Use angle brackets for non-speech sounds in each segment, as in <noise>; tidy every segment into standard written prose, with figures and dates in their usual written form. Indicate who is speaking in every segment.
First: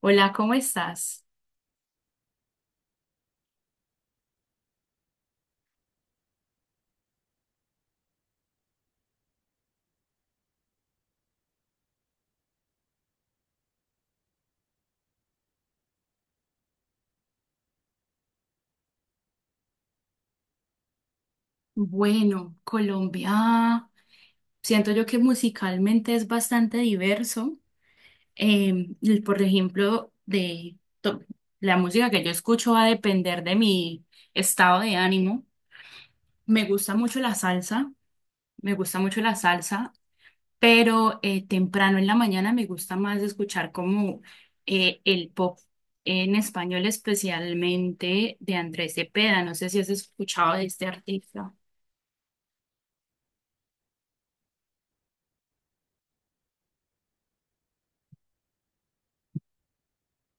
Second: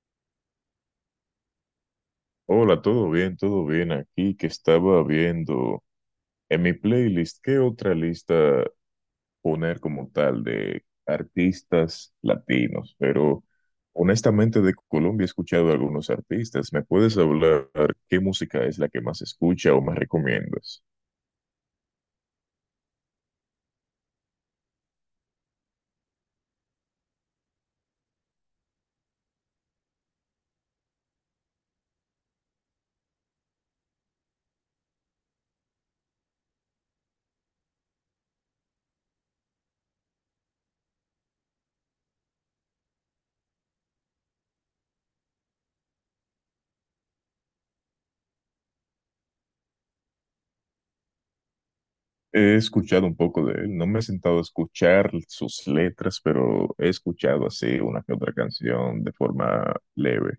Speaker 1: Hola, ¿cómo estás?
Speaker 2: Hola, todo bien aquí que estaba viendo en mi playlist, ¿qué otra lista poner como tal de artistas latinos? Pero honestamente de Colombia he escuchado a algunos artistas. ¿Me puedes hablar qué música es la que más escucha o más recomiendas?
Speaker 1: Bueno, Colombia, siento yo que musicalmente es bastante diverso. Y por ejemplo, la música que yo escucho va a depender de mi estado de ánimo. Me gusta mucho la salsa, me gusta mucho la salsa, pero temprano en la mañana me gusta más escuchar como el pop en español, especialmente de Andrés Cepeda. No sé si has escuchado de este artista.
Speaker 2: He escuchado un poco de él, no me he sentado a escuchar sus letras, pero he escuchado así una que otra canción de forma leve.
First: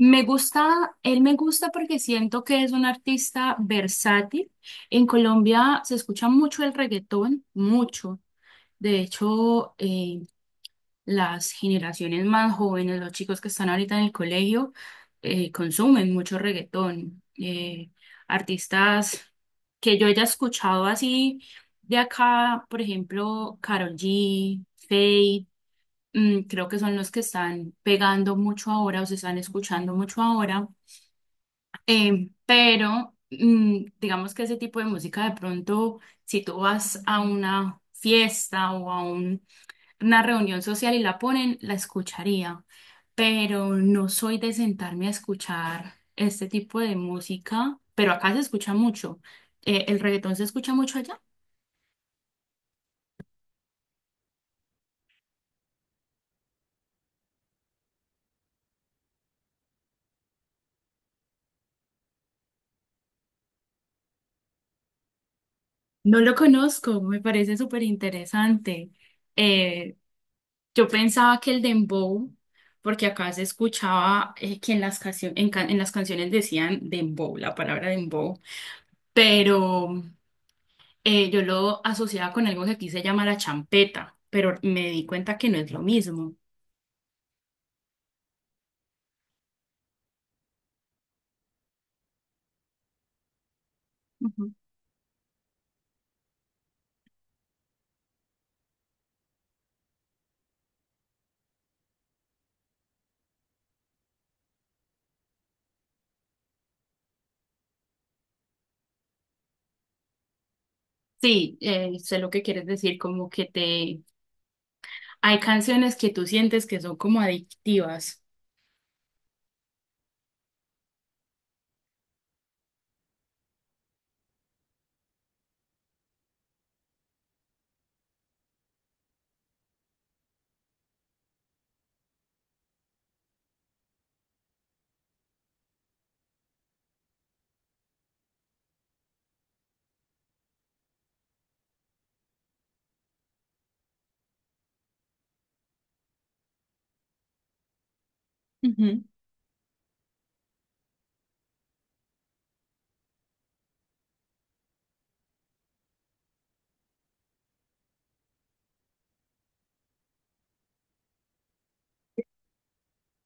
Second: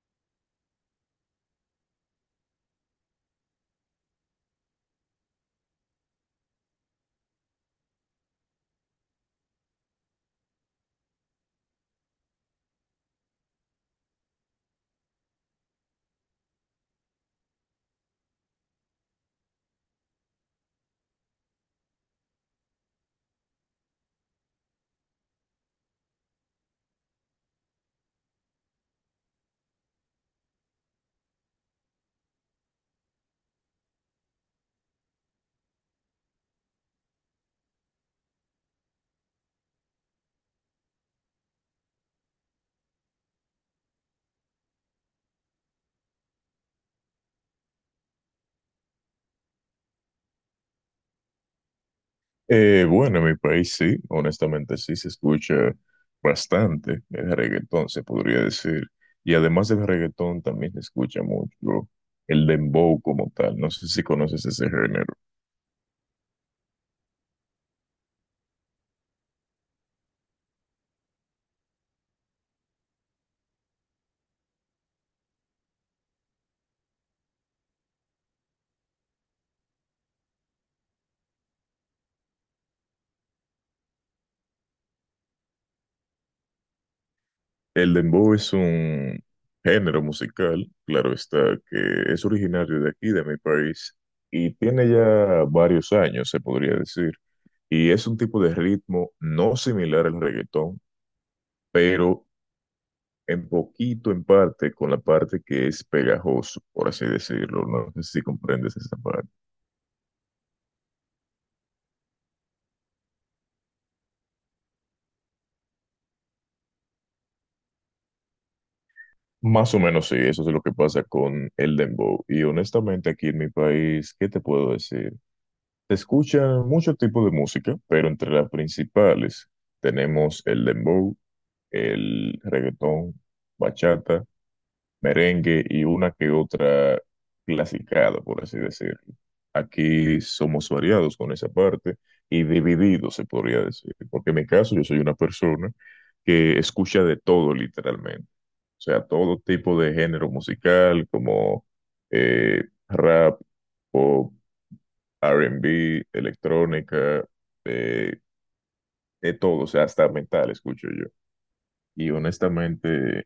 Speaker 1: Me gusta, él me gusta porque siento que es un artista versátil. En Colombia se escucha mucho el reggaetón, mucho. De hecho, las generaciones más jóvenes, los chicos que están ahorita en el colegio, consumen mucho reggaetón. Artistas que yo haya escuchado así de acá, por ejemplo, Karol G, Feid, creo que son los que están pegando mucho ahora o se están escuchando mucho ahora. Pero digamos que ese tipo de música de pronto, si tú vas a una fiesta o a una reunión social y la ponen, la escucharía, pero no soy de sentarme a escuchar este tipo de música, pero acá se escucha mucho. ¿El reggaetón se escucha mucho allá?
Speaker 2: Bueno, en mi país sí, honestamente sí se escucha bastante el reggaetón, se podría decir. Y además del reggaetón también se escucha mucho el dembow como tal. No sé si conoces ese género.
Speaker 1: No lo conozco, me parece súper interesante. Eh, yo pensaba que el dembow, porque acá se escuchaba que en las canciones decían dembow, la palabra dembow, pero yo lo asociaba con algo que aquí se llama la champeta, pero me di cuenta que no es lo mismo.
Speaker 2: El dembow es un género musical, claro está, que es originario de aquí, de mi país,
Speaker 1: Ujú.
Speaker 2: y tiene ya varios años, se podría decir. Y es un tipo de ritmo no similar al reggaetón, pero en poquito, en parte, con la parte que es pegajoso, por así decirlo. No sé si comprendes esa parte.
Speaker 1: Sí, sé lo que quieres decir, como que te... Hay canciones que tú sientes que son como adictivas.
Speaker 2: Más o menos sí, eso es lo que pasa con el dembow. Y honestamente aquí en mi país, ¿qué te puedo decir? Se escucha mucho tipo de música, pero entre las principales tenemos el dembow, el reggaetón, bachata, merengue y una que otra clasicada, por así decirlo. Aquí somos variados con esa parte y divididos, se podría decir, porque en mi caso yo soy una persona que escucha de todo literalmente, o sea, todo tipo de género musical como rap, pop, R&B, electrónica, eh, de todo, o sea, hasta metal escucho yo. Y honestamente,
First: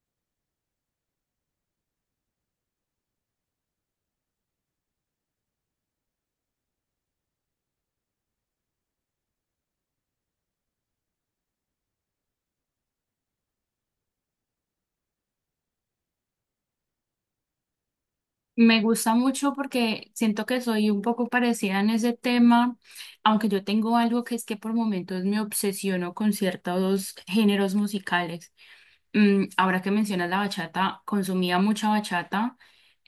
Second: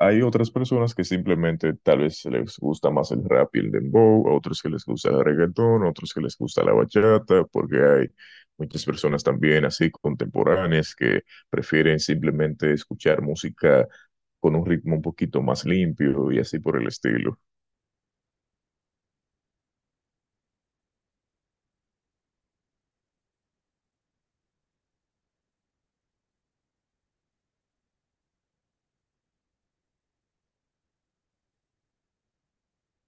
Speaker 2: hay otras personas que simplemente tal vez les gusta más el rap y el dembow, a otros que les gusta el reggaetón, a otros que les gusta la bachata, porque hay muchas personas también así contemporáneas que prefieren simplemente escuchar música con un ritmo un poquito más limpio y así por el estilo.
Speaker 1: Me gusta mucho porque siento que soy un poco parecida en ese tema, aunque yo tengo algo que es que por momentos me obsesiono con ciertos géneros musicales. Ahora que mencionas la bachata, consumía mucha bachata,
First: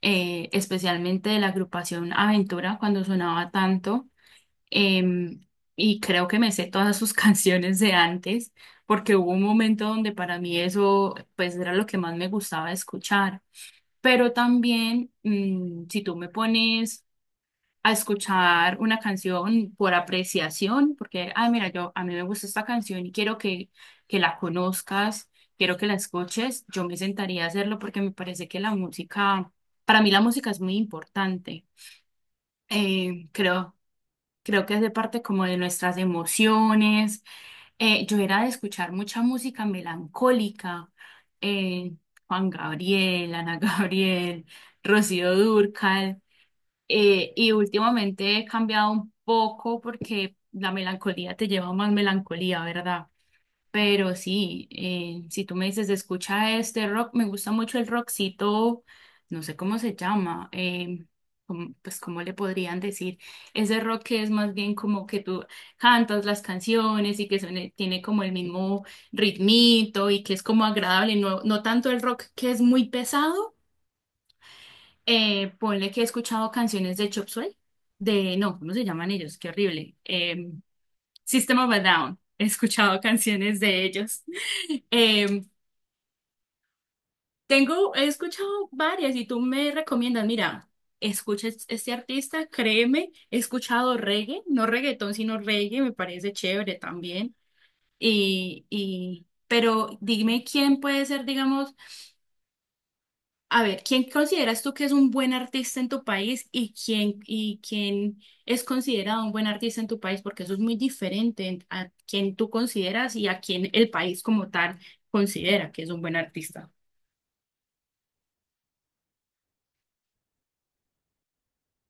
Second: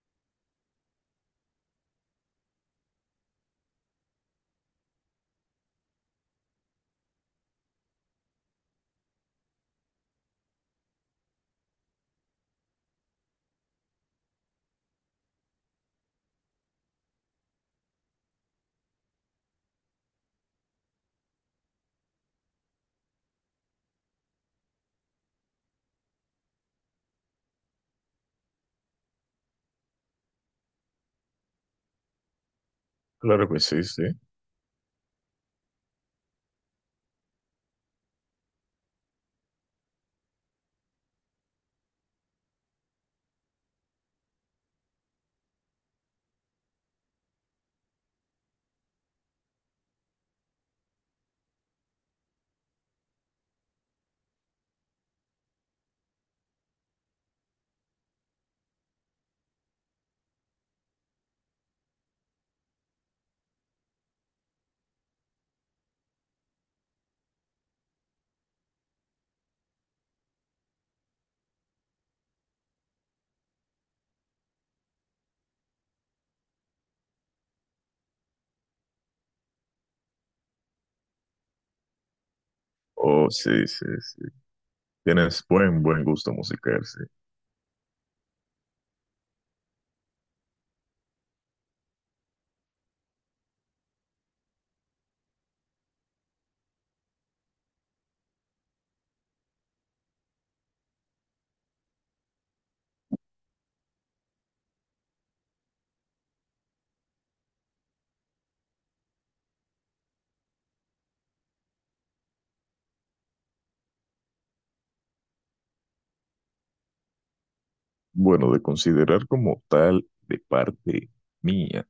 Speaker 1: especialmente de la agrupación Aventura cuando sonaba tanto, em, y creo que me sé todas sus <laughs> canciones de antes, porque hubo un momento donde para mí eso pues era lo que más me gustaba escuchar. Pero también, si tú me pones a escuchar una canción por apreciación, porque, ah, mira, yo a mí me gusta esta canción y quiero que la conozcas, quiero que la escuches, yo me sentaría a hacerlo porque me parece que para mí la música es muy importante. Eh,
Speaker 2: Claro que
Speaker 1: creo,
Speaker 2: sí, sí.
Speaker 1: creo que hace parte como de nuestras emociones. Yo era de escuchar mucha música melancólica, eh, Juan Gabriel, Ana <laughs> Gabriel, Rocío Dúrcal, y últimamente he cambiado un poco porque la melancolía te lleva a más melancolía, ¿verdad? Pero sí, si tú me dices, escucha este rock, me gusta mucho el rockcito, no sé cómo se llama, pues cómo le podrían decir, ese rock que es más bien como que tú cantas las canciones y que tiene como el mismo ritmito y que es como agradable, no, no tanto el rock que es muy pesado, ponle que he escuchado canciones de Chop Suey, de, no, ¿cómo se llaman ellos? Qué horrible. System of a Down. He escuchado
Speaker 2: Oh,
Speaker 1: canciones
Speaker 2: sí,
Speaker 1: de
Speaker 2: sí,
Speaker 1: ellos.
Speaker 2: sí.
Speaker 1: <laughs> Eh,
Speaker 2: Tienes buen gusto musical, sí.
Speaker 1: tengo, he escuchado varias y tú me recomiendas, mira, escucha este artista, créeme, he escuchado reggae, no reggaetón, sino reggae, me parece chévere también. Pero dime quién puede ser, digamos. A ver, ¿quién consideras tú que es un buen artista en tu país y quién es considerado un buen artista en tu país? Porque eso es muy diferente a quién tú consideras y a quién el país como tal considera que es un buen artista.
Speaker 2: Bueno, de considerar como tal de parte mía.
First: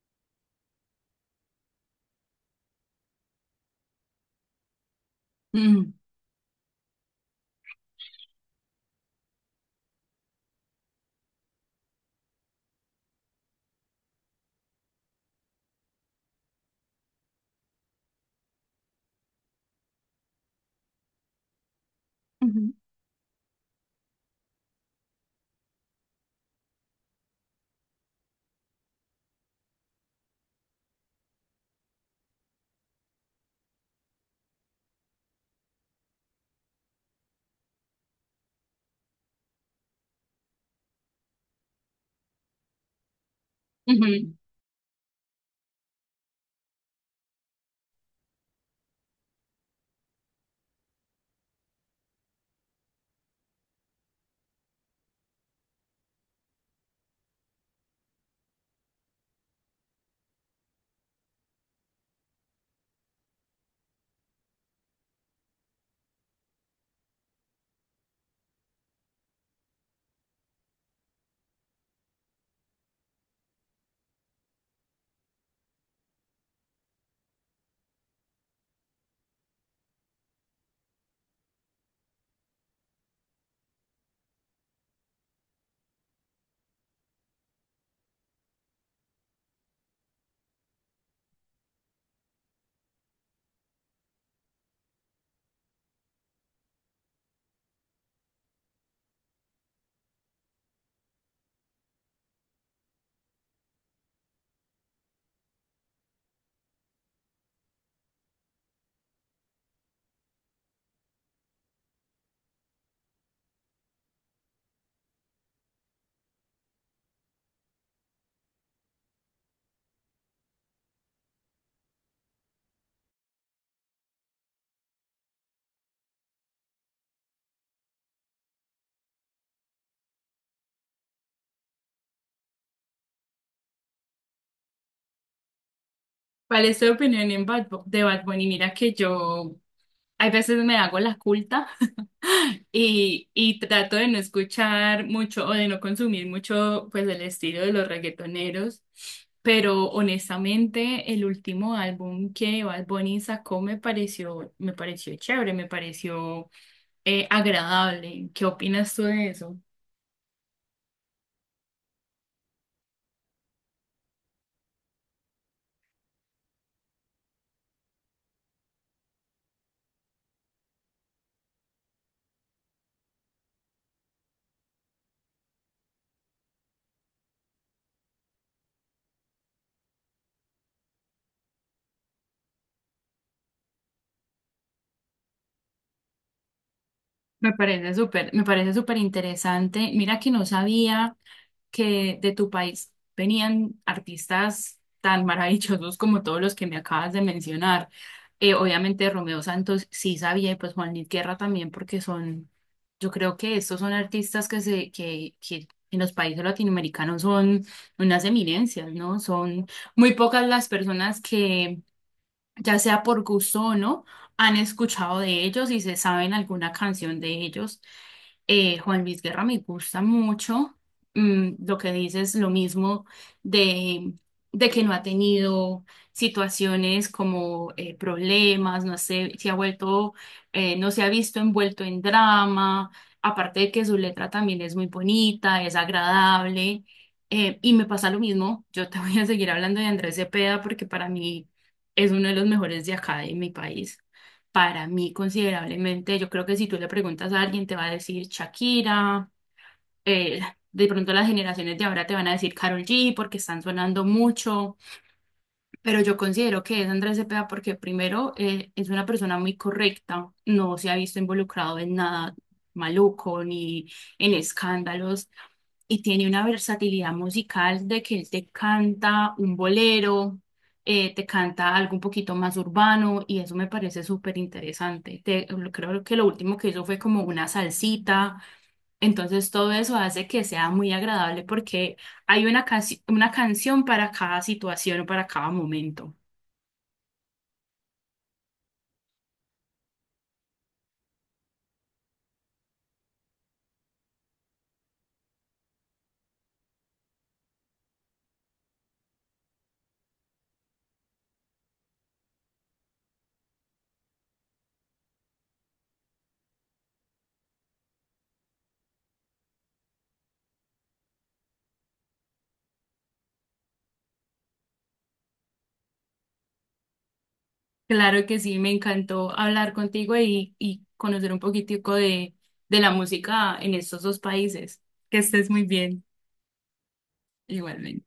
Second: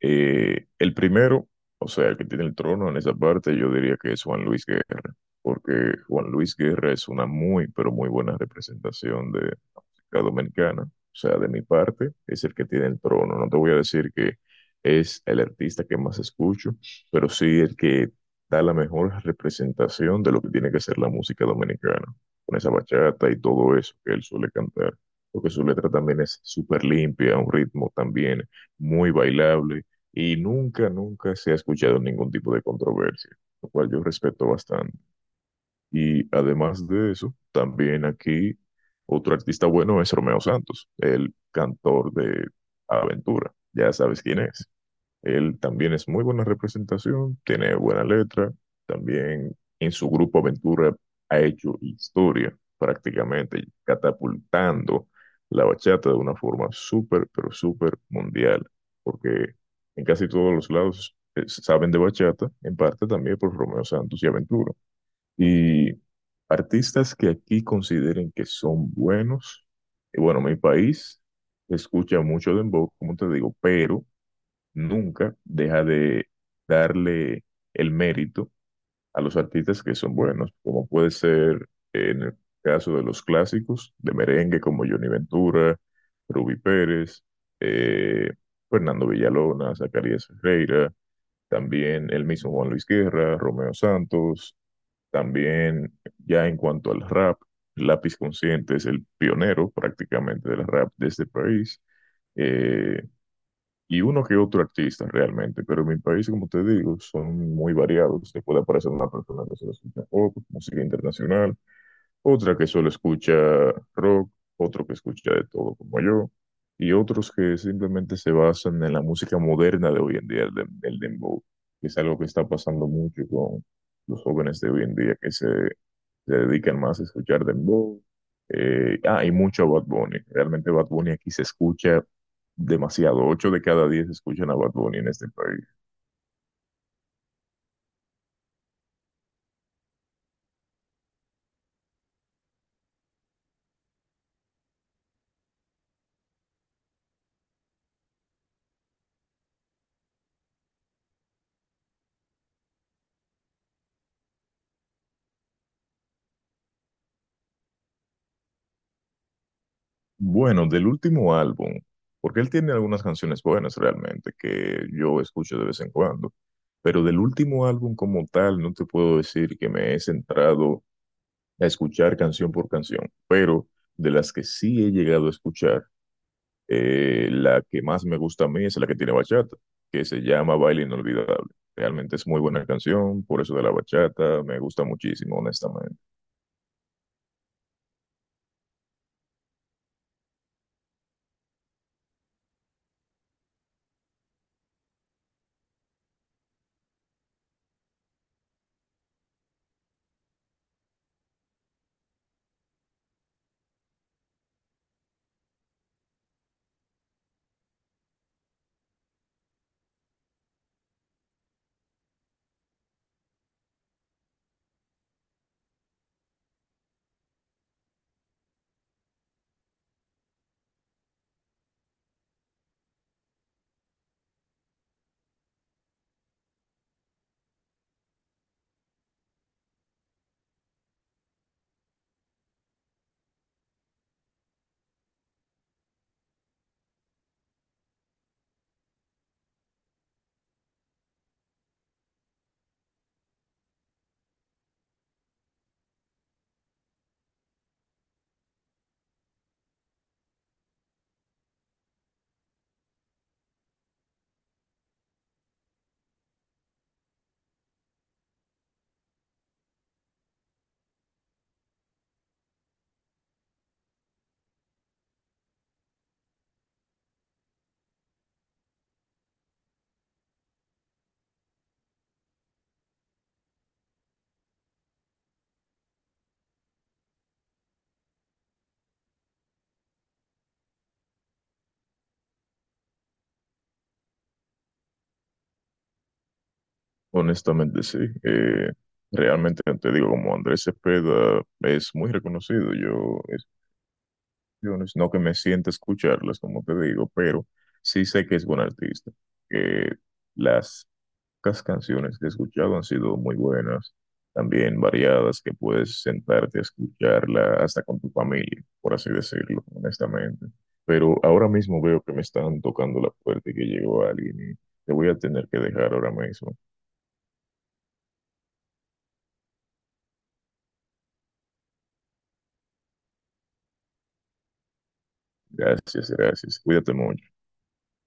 Speaker 2: El primero, o sea, el que tiene el trono en esa parte, yo diría que es Juan Luis Guerra, porque
Speaker 1: Mm.
Speaker 2: Juan Luis Guerra es una muy, pero muy buena representación de la música dominicana. O sea, de mi parte, es el que tiene el trono. No te voy a decir que es el artista que más escucho, pero sí el que da la mejor representación de lo que tiene que ser la música dominicana, con esa
Speaker 1: Ujú.
Speaker 2: bachata y todo eso que él suele cantar, porque su letra también es súper limpia, un ritmo también muy bailable y nunca, nunca se ha escuchado ningún tipo de controversia, lo cual yo respeto bastante. Y además de eso, también aquí otro artista bueno es Romeo Santos, el cantor de Aventura. Ya sabes
Speaker 1: Ujú.
Speaker 2: quién es. Él también es muy buena representación, tiene buena letra, también en su grupo Aventura ha hecho historia prácticamente, catapultando la bachata de una forma súper, pero súper mundial, porque en casi todos los lados saben de bachata, en parte también por Romeo Santos y Aventura. Y artistas que aquí consideren que son buenos, y bueno, mi país escucha mucho dembow, como te digo, pero nunca deja de darle el mérito a los artistas que son buenos, como puede ser en el caso de los clásicos de merengue como Johnny Ventura, Ruby Pérez, eh, Fernando Villalona, Zacarías Ferreira, también el mismo Juan Luis Guerra, Romeo Santos, también ya en cuanto al rap, Lápiz Consciente es el pionero prácticamente del rap de este país. Eh, y uno que otro artista realmente, pero en mi país, como te digo, son muy variados. Te puede aparecer una persona que se escucha pop, música internacional, otra que solo escucha rock, otro que escucha de todo como yo, y otros que simplemente se basan en la música moderna de hoy en día, el, el dembow, que es algo que está pasando mucho con los jóvenes de hoy en día que se dedican más a escuchar dembow. Y mucho a Bad Bunny. Realmente Bad Bunny aquí se escucha demasiado. 8 de cada 10 escuchan a Bad Bunny en este país.
Speaker 1: ¿Cuál es tu opinión de Bad Bunny? Mira que yo hay veces me hago la culta. Trato de no escuchar mucho o de no consumir mucho pues el estilo de los reggaetoneros, pero honestamente el último álbum que Bad Bunny sacó me pareció chévere, me pareció agradable. ¿Qué opinas tú de eso?
Speaker 2: Bueno, del último álbum, porque él tiene algunas canciones buenas realmente que yo escucho de vez en cuando, pero del último álbum como tal no te puedo decir que me he centrado a escuchar canción por canción, pero de las que sí he llegado a escuchar, la que más me gusta a mí es la que tiene bachata, que se llama Baile Inolvidable. Realmente es muy buena canción, por eso de la bachata me gusta muchísimo, honestamente.
Speaker 1: Me parece súper interesante. Mira que no sabía que de tu país venían artistas tan maravillosos como todos los que me acabas de mencionar. Obviamente Romeo Santos sí sabía y pues Juan Luis Guerra también porque son, yo creo que estos son artistas que en los países latinoamericanos son unas eminencias, ¿no? Son muy pocas las personas que ya sea por gusto o no, han escuchado de ellos y se saben alguna canción de ellos. Juan Luis Guerra me gusta mucho. Lo que dices, lo mismo de, de que no ha tenido situaciones como problemas, no sé, no se ha visto envuelto en drama, aparte de que su letra también es muy bonita, es agradable. Y me pasa lo mismo, yo te <laughs> voy a seguir hablando de Andrés Cepeda porque para mí es uno de los mejores de acá de mi país. Para mí, considerablemente, yo creo que si tú le preguntas a alguien, te va a decir Shakira, eh, de pronto las generaciones de ahora te van a decir Karol G porque están sonando mucho. Pero yo considero que es Andrés Cepeda porque primero es una persona muy correcta, no se ha visto involucrado en nada maluco ni en escándalos y tiene una versatilidad musical de que él te canta un bolero, te canta algo un poquito más urbano y eso me parece súper interesante. Creo que lo último que hizo fue como una salsita, entonces todo eso hace que sea muy agradable porque hay una canción para cada situación o para cada momento.
Speaker 2: Honestamente, sí. Eh, Realmente, te digo, como Andrés Cepeda es muy reconocido, yo no es- no que me sienta escucharlas, como te digo, pero sí sé que es buen artista, que las pocas canciones que he escuchado han sido muy buenas, también variadas, que puedes sentarte a escucharla hasta con tu familia, por así decirlo, honestamente. Pero ahora mismo veo que me están tocando la puerta y que llegó alguien y te voy a tener que dejar ahora mismo.
Speaker 1: Claro que sí, me encantó hablar contigo y conocer un poquitico de la música en estos dos países. Que estés muy bien,
Speaker 2: Gracias, gracias. Cuídate mucho.
Speaker 1: igualmente.